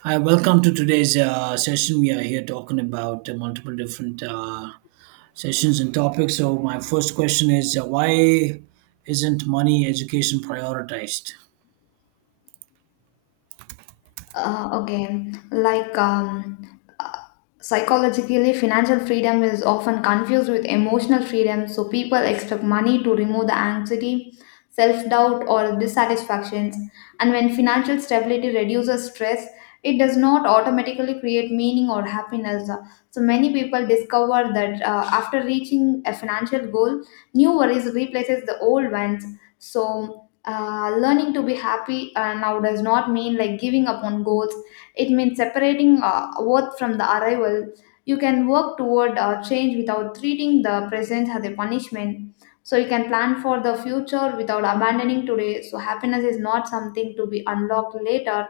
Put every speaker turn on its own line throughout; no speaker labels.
Hi, welcome to today's session. We are here talking about multiple different sessions and topics. So, my first question is why isn't money education prioritized?
Uh, okay, like um, uh, Psychologically, financial freedom is often confused with emotional freedom. So people expect money to remove the anxiety, self doubt, or dissatisfactions. And when financial stability reduces stress, it does not automatically create meaning or happiness. So many people discover that after reaching a financial goal, new worries replaces the old ones. So, learning to be happy now does not mean like giving up on goals, it means separating worth from the arrival. You can work toward change without treating the present as a punishment, so you can plan for the future without abandoning today. So happiness is not something to be unlocked later,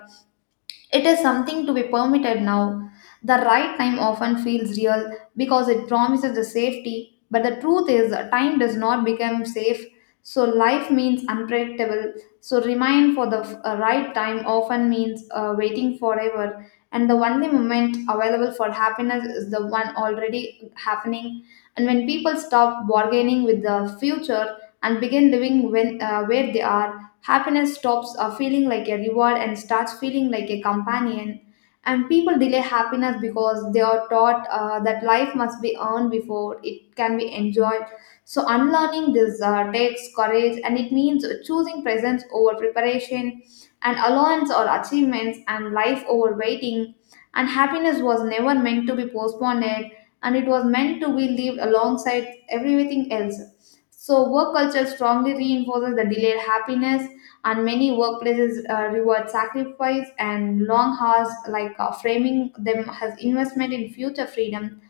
it is something to be permitted now. The right time often feels real because it promises the safety, but the truth is, time does not become safe. So, life means unpredictable. So, remain for the right time often means waiting forever. And the only moment available for happiness is the one already happening. And when people stop bargaining with the future and begin living when, where they are, happiness stops feeling like a reward and starts feeling like a companion. And people delay happiness because they are taught that life must be earned before it can be enjoyed. So, unlearning this takes courage, and it means choosing presence over preparation, and allowance or achievements and life over waiting. And happiness was never meant to be postponed, and it was meant to be lived alongside everything else. So, work culture strongly reinforces the delayed happiness, and many workplaces reward sacrifice and long hours, like framing them as investment in future freedom.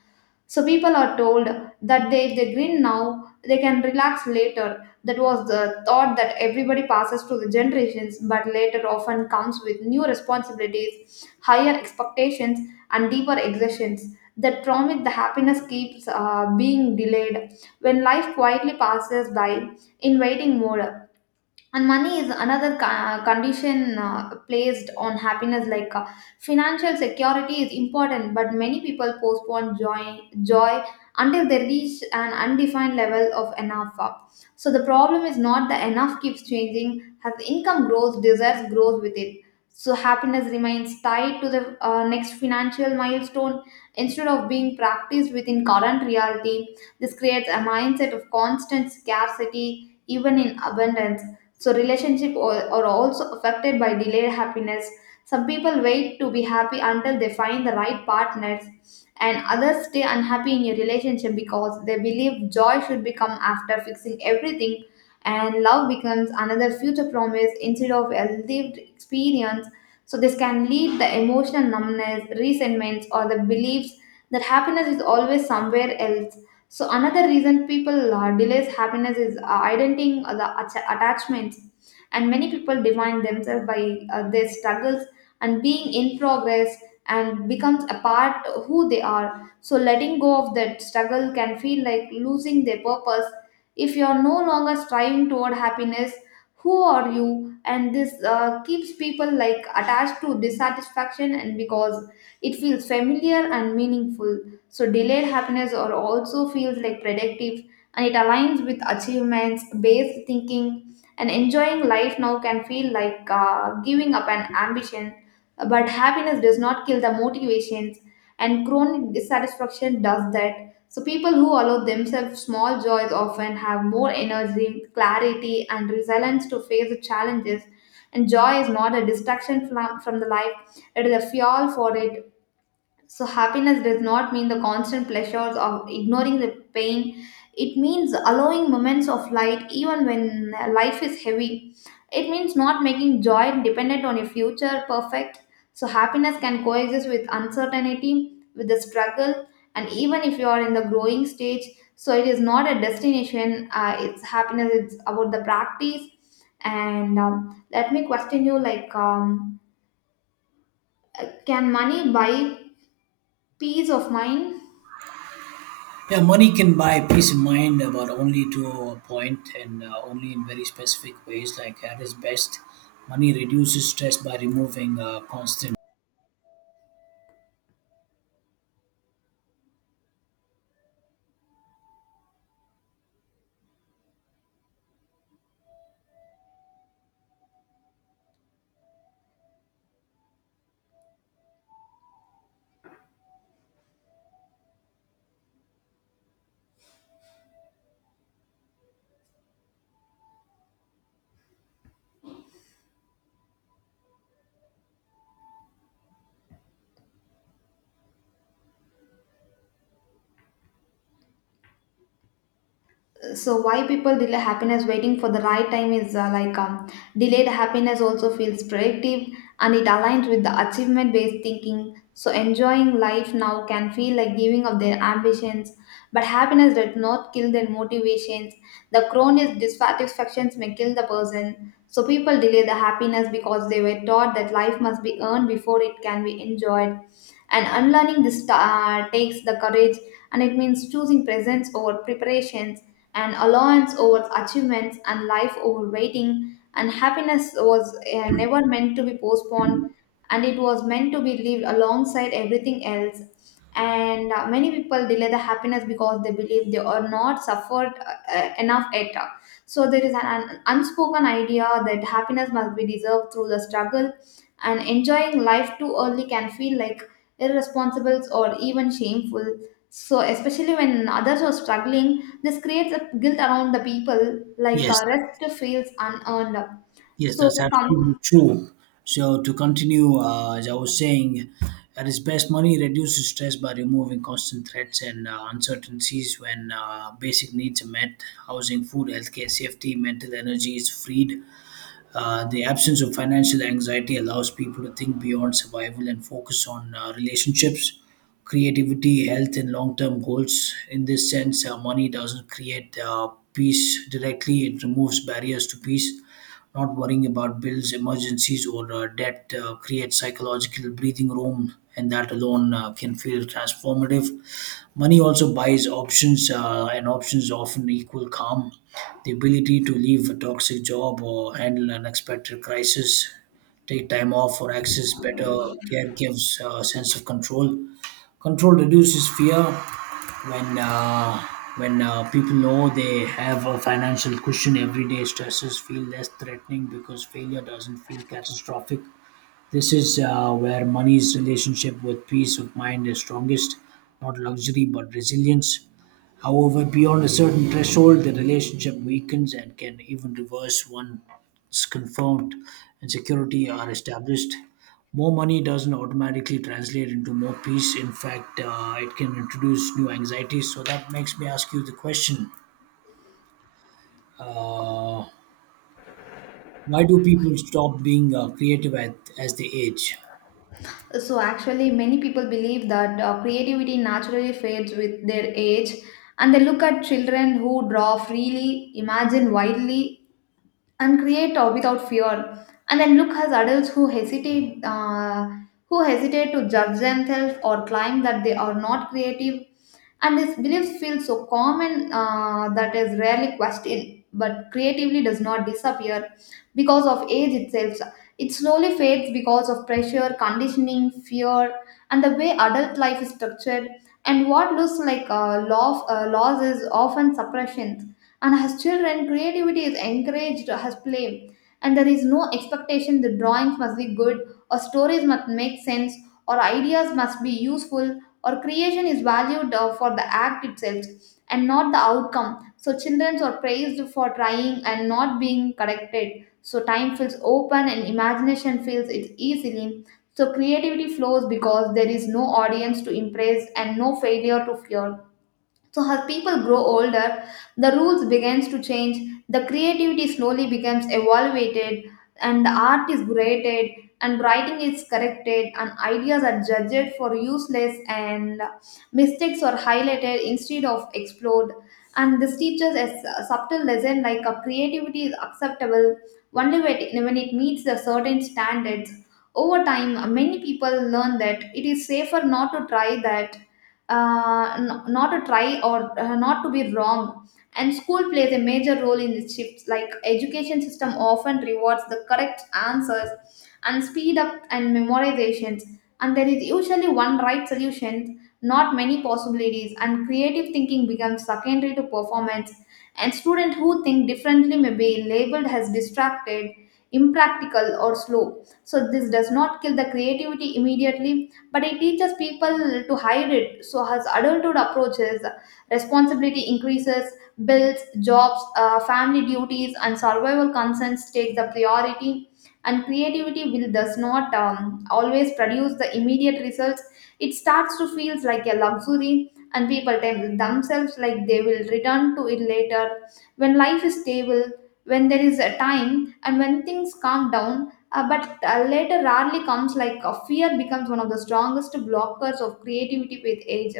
So people are told that they, if they grin now they can relax later. That was the thought that everybody passes to the generations, but later often comes with new responsibilities, higher expectations, and deeper exertions. That promise the happiness keeps being delayed when life quietly passes by in waiting mode. And money is another condition placed on happiness, like financial security is important, but many people postpone joy until they reach an undefined level of enough. So the problem is not the enough keeps changing. As income grows, desires grows with it, so happiness remains tied to the next financial milestone instead of being practiced within current reality. This creates a mindset of constant scarcity even in abundance. So relationship are also affected by delayed happiness. Some people wait to be happy until they find the right partners, and others stay unhappy in a relationship because they believe joy should become after fixing everything, and love becomes another future promise instead of a lived experience. So this can lead the emotional numbness, resentments, or the beliefs that happiness is always somewhere else. So another reason people delays happiness is identifying the attachments, and many people define themselves by their struggles and being in progress, and becomes a part of who they are. So letting go of that struggle can feel like losing their purpose. If you are no longer striving toward happiness, who are you? And this keeps people like attached to dissatisfaction, and because it feels familiar and meaningful. So delayed happiness or also feels like predictive, and it aligns with achievements based thinking, and enjoying life now can feel like giving up an ambition. But happiness does not kill the motivations, and chronic dissatisfaction does that. So people who allow themselves small joys often have more energy, clarity, and resilience to face the challenges. And joy is not a distraction from the life, it is a fuel for it. So, happiness does not mean the constant pleasures or ignoring the pain. It means allowing moments of light even when life is heavy. It means not making joy dependent on a future perfect. So, happiness can coexist with uncertainty, with the struggle, and even if you are in the growing stage. So, it is not a destination, it's happiness, it's about the practice. And let me question you, like, can money buy peace of mind?
Yeah, money can buy peace of mind, but only to a point and only in very specific ways. Like at its best, money reduces stress by removing constant.
So why people delay happiness waiting for the right time is like, delayed happiness also feels productive, and it aligns with the achievement based thinking. So enjoying life now can feel like giving up their ambitions, but happiness does not kill their motivations. The chronic dissatisfactions may kill the person. So people delay the happiness because they were taught that life must be earned before it can be enjoyed. And unlearning this takes the courage, and it means choosing presence over preparations, and allowance over achievements and life over waiting. And happiness was never meant to be postponed, and it was meant to be lived alongside everything else. And many people delay the happiness because they believe they are not suffered enough yet. So there is an unspoken idea that happiness must be deserved through the struggle, and enjoying life too early can feel like irresponsible or even shameful. So especially when others are struggling, this creates a guilt around the people, like
Yes,
rest feels unearned.
yes,
So,
that's absolutely
come,
true. So to continue, as I was saying, at its best, money reduces stress by removing constant threats and uncertainties when basic needs are met. Housing, food, healthcare, safety, mental energy is freed. The absence of financial anxiety allows people to think beyond survival and focus on relationships, creativity, health, and long term goals. In this sense, money doesn't create peace directly, it removes barriers to peace. Not worrying about bills, emergencies, or debt creates psychological breathing room, and that alone can feel transformative. Money also buys options, and options often equal calm, the ability to leave a toxic job or handle unexpected crisis, take time off, or access better care gives a sense of control. Control reduces fear when uh, when people know they have a financial cushion. Everyday stresses feel less threatening because failure doesn't feel catastrophic. This is where money's relationship with peace of mind is strongest, not luxury but resilience. However, beyond a certain threshold, the relationship weakens and can even reverse once confront and security are established. More money doesn't automatically translate into more peace. In fact, it can introduce new anxieties. So that makes me ask you the question, uh, why do people stop being as they age?
so actually, many people believe that creativity naturally fades with their age, and they look at children who draw freely, imagine widely, and create without fear, and then look as adults who hesitate to judge themselves or claim that they are not creative. And these beliefs feel so common that is rarely questioned, but creatively does not disappear because of age itself. It slowly fades because of pressure, conditioning, fear, and the way adult life is structured. And what looks like laws is often suppression. And as children, creativity is encouraged as play, and there is no expectation the drawings must be good, or stories must make sense, or ideas must be useful, or creation is valued for the act itself and not the outcome. So children are praised for trying and not being corrected, so time feels open and imagination feels it easily. So creativity flows because there is no audience to impress and no failure to fear. So as people grow older, the rules begins to change, the creativity slowly becomes evaluated, and the art is graded, and writing is corrected, and ideas are judged for useless, and mistakes are highlighted instead of explored. And this teaches a subtle lesson, like a creativity is acceptable only when it meets the certain standards. Over time, many people learn that it is safer not to try, that not to try or not to be wrong. And school plays a major role in this shift, like education system often rewards the correct answers and speed up and memorizations, and there is usually one right solution, not many possibilities, and creative thinking becomes secondary to performance. And students who think differently may be labeled as distracted, impractical, or slow. So this does not kill the creativity immediately, but it teaches people to hide it. So as adulthood approaches, responsibility increases, bills, jobs, family duties, and survival concerns take the priority. And creativity will does not always produce the immediate results. It starts to feel like a luxury, and people tell themselves like they will return to it later. When life is stable, when there is a time, and when things calm down, but later rarely comes, like fear becomes one of the strongest blockers of creativity with age.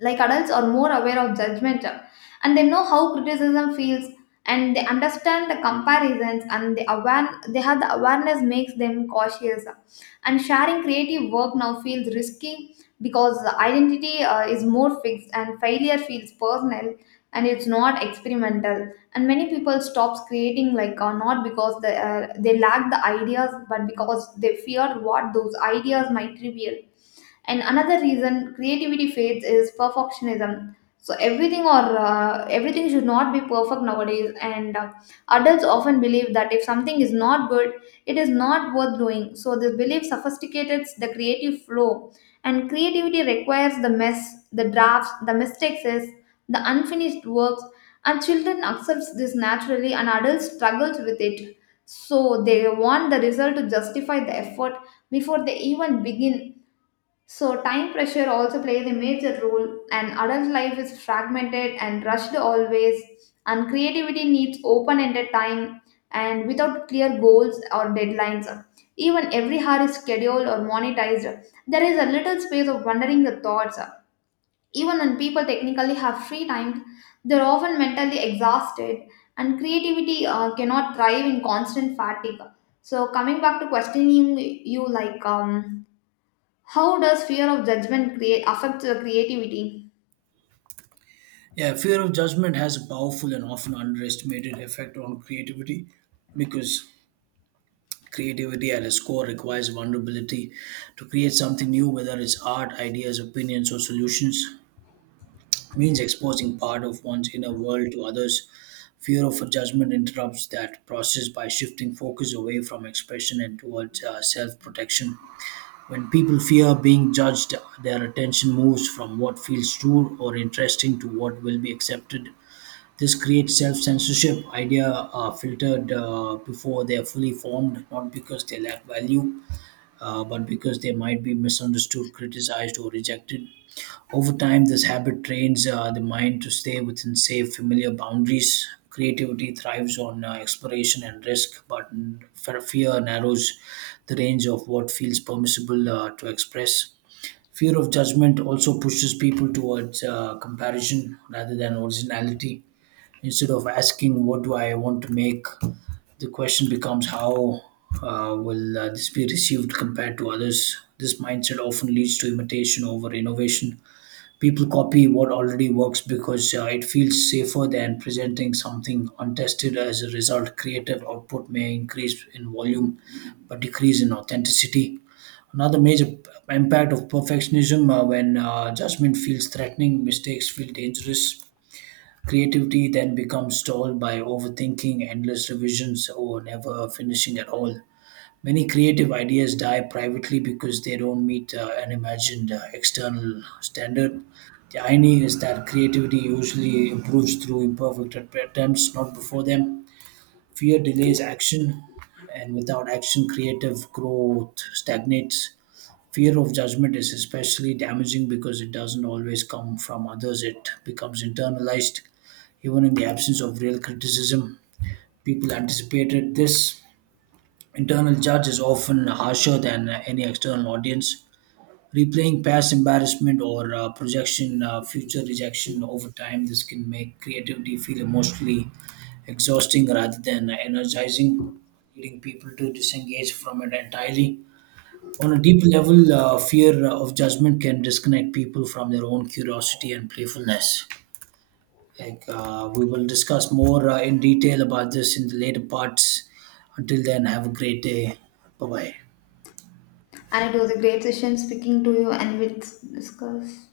Like adults are more aware of judgment, and they know how criticism feels, and they understand the comparisons, and the aware they have the awareness makes them cautious. And sharing creative work now feels risky, because the identity is more fixed and failure feels personal, and it's not experimental. And many people stops creating, like not because they lack the ideas, but because they fear what those ideas might reveal. And another reason creativity fades is perfectionism. So everything or everything should not be perfect nowadays, and adults often believe that if something is not good, it is not worth doing. So this belief sophisticates the creative flow, and creativity requires the mess, the drafts, the mistakes, the unfinished works. And children accepts this naturally, and adults struggles with it. So they want the result to justify the effort before they even begin. So, time pressure also plays a major role, and adult life is fragmented and rushed always, and creativity needs open ended time and without clear goals or deadlines. Even every hour is scheduled or monetized. There is a little space of wondering the thoughts. Even when people technically have free time, they're often mentally exhausted, and creativity cannot thrive in constant fatigue. So, coming back to questioning you, like, how does fear of judgment create affect the creativity?
Yeah, fear of judgment has a powerful and often underestimated effect on creativity, because creativity at its core requires vulnerability. To create something new, whether it's art, ideas, opinions, or solutions, means exposing part of one's inner world to others. Fear of a judgment interrupts that process by shifting focus away from expression and towards self protection. When people fear being judged, their attention moves from what feels true or interesting to what will be accepted. This creates self-censorship. Idea are filtered before they are fully formed, not because they lack value, but because they might be misunderstood, criticized, or rejected. Over time, this habit trains the mind to stay within safe, familiar boundaries. Creativity thrives on exploration and risk, but fear narrows the range of what feels permissible to express. Fear of judgment also pushes people towards comparison rather than originality. Instead of asking what do I want to make, the question becomes how will this be received compared to others. This mindset often leads to imitation over innovation. People copy what already works because it feels safer than presenting something untested. As a result, creative output may increase in volume but decrease in authenticity. Another major impact of perfectionism, when judgment feels threatening, mistakes feel dangerous. Creativity then becomes stalled by overthinking, endless revisions, or never finishing at all. Many creative ideas die privately because they don't meet an imagined external standard. The irony is that creativity usually improves through imperfect attempts, not before them. Fear delays action, and without action, creative growth stagnates. Fear of judgment is especially damaging because it doesn't always come from others, it becomes internalized even in the absence of real criticism, people anticipated this. Internal judge is often harsher than any external audience. Replaying past embarrassment or projection, future rejection over time, this can make creativity feel emotionally exhausting rather than energizing, leading people to disengage from it entirely. On a deep level, fear of judgment can disconnect people from their own curiosity and playfulness. Like we will discuss more in detail about this in the later parts. Until then, have a great day. Bye bye.
And it was a great session speaking to you and with discuss.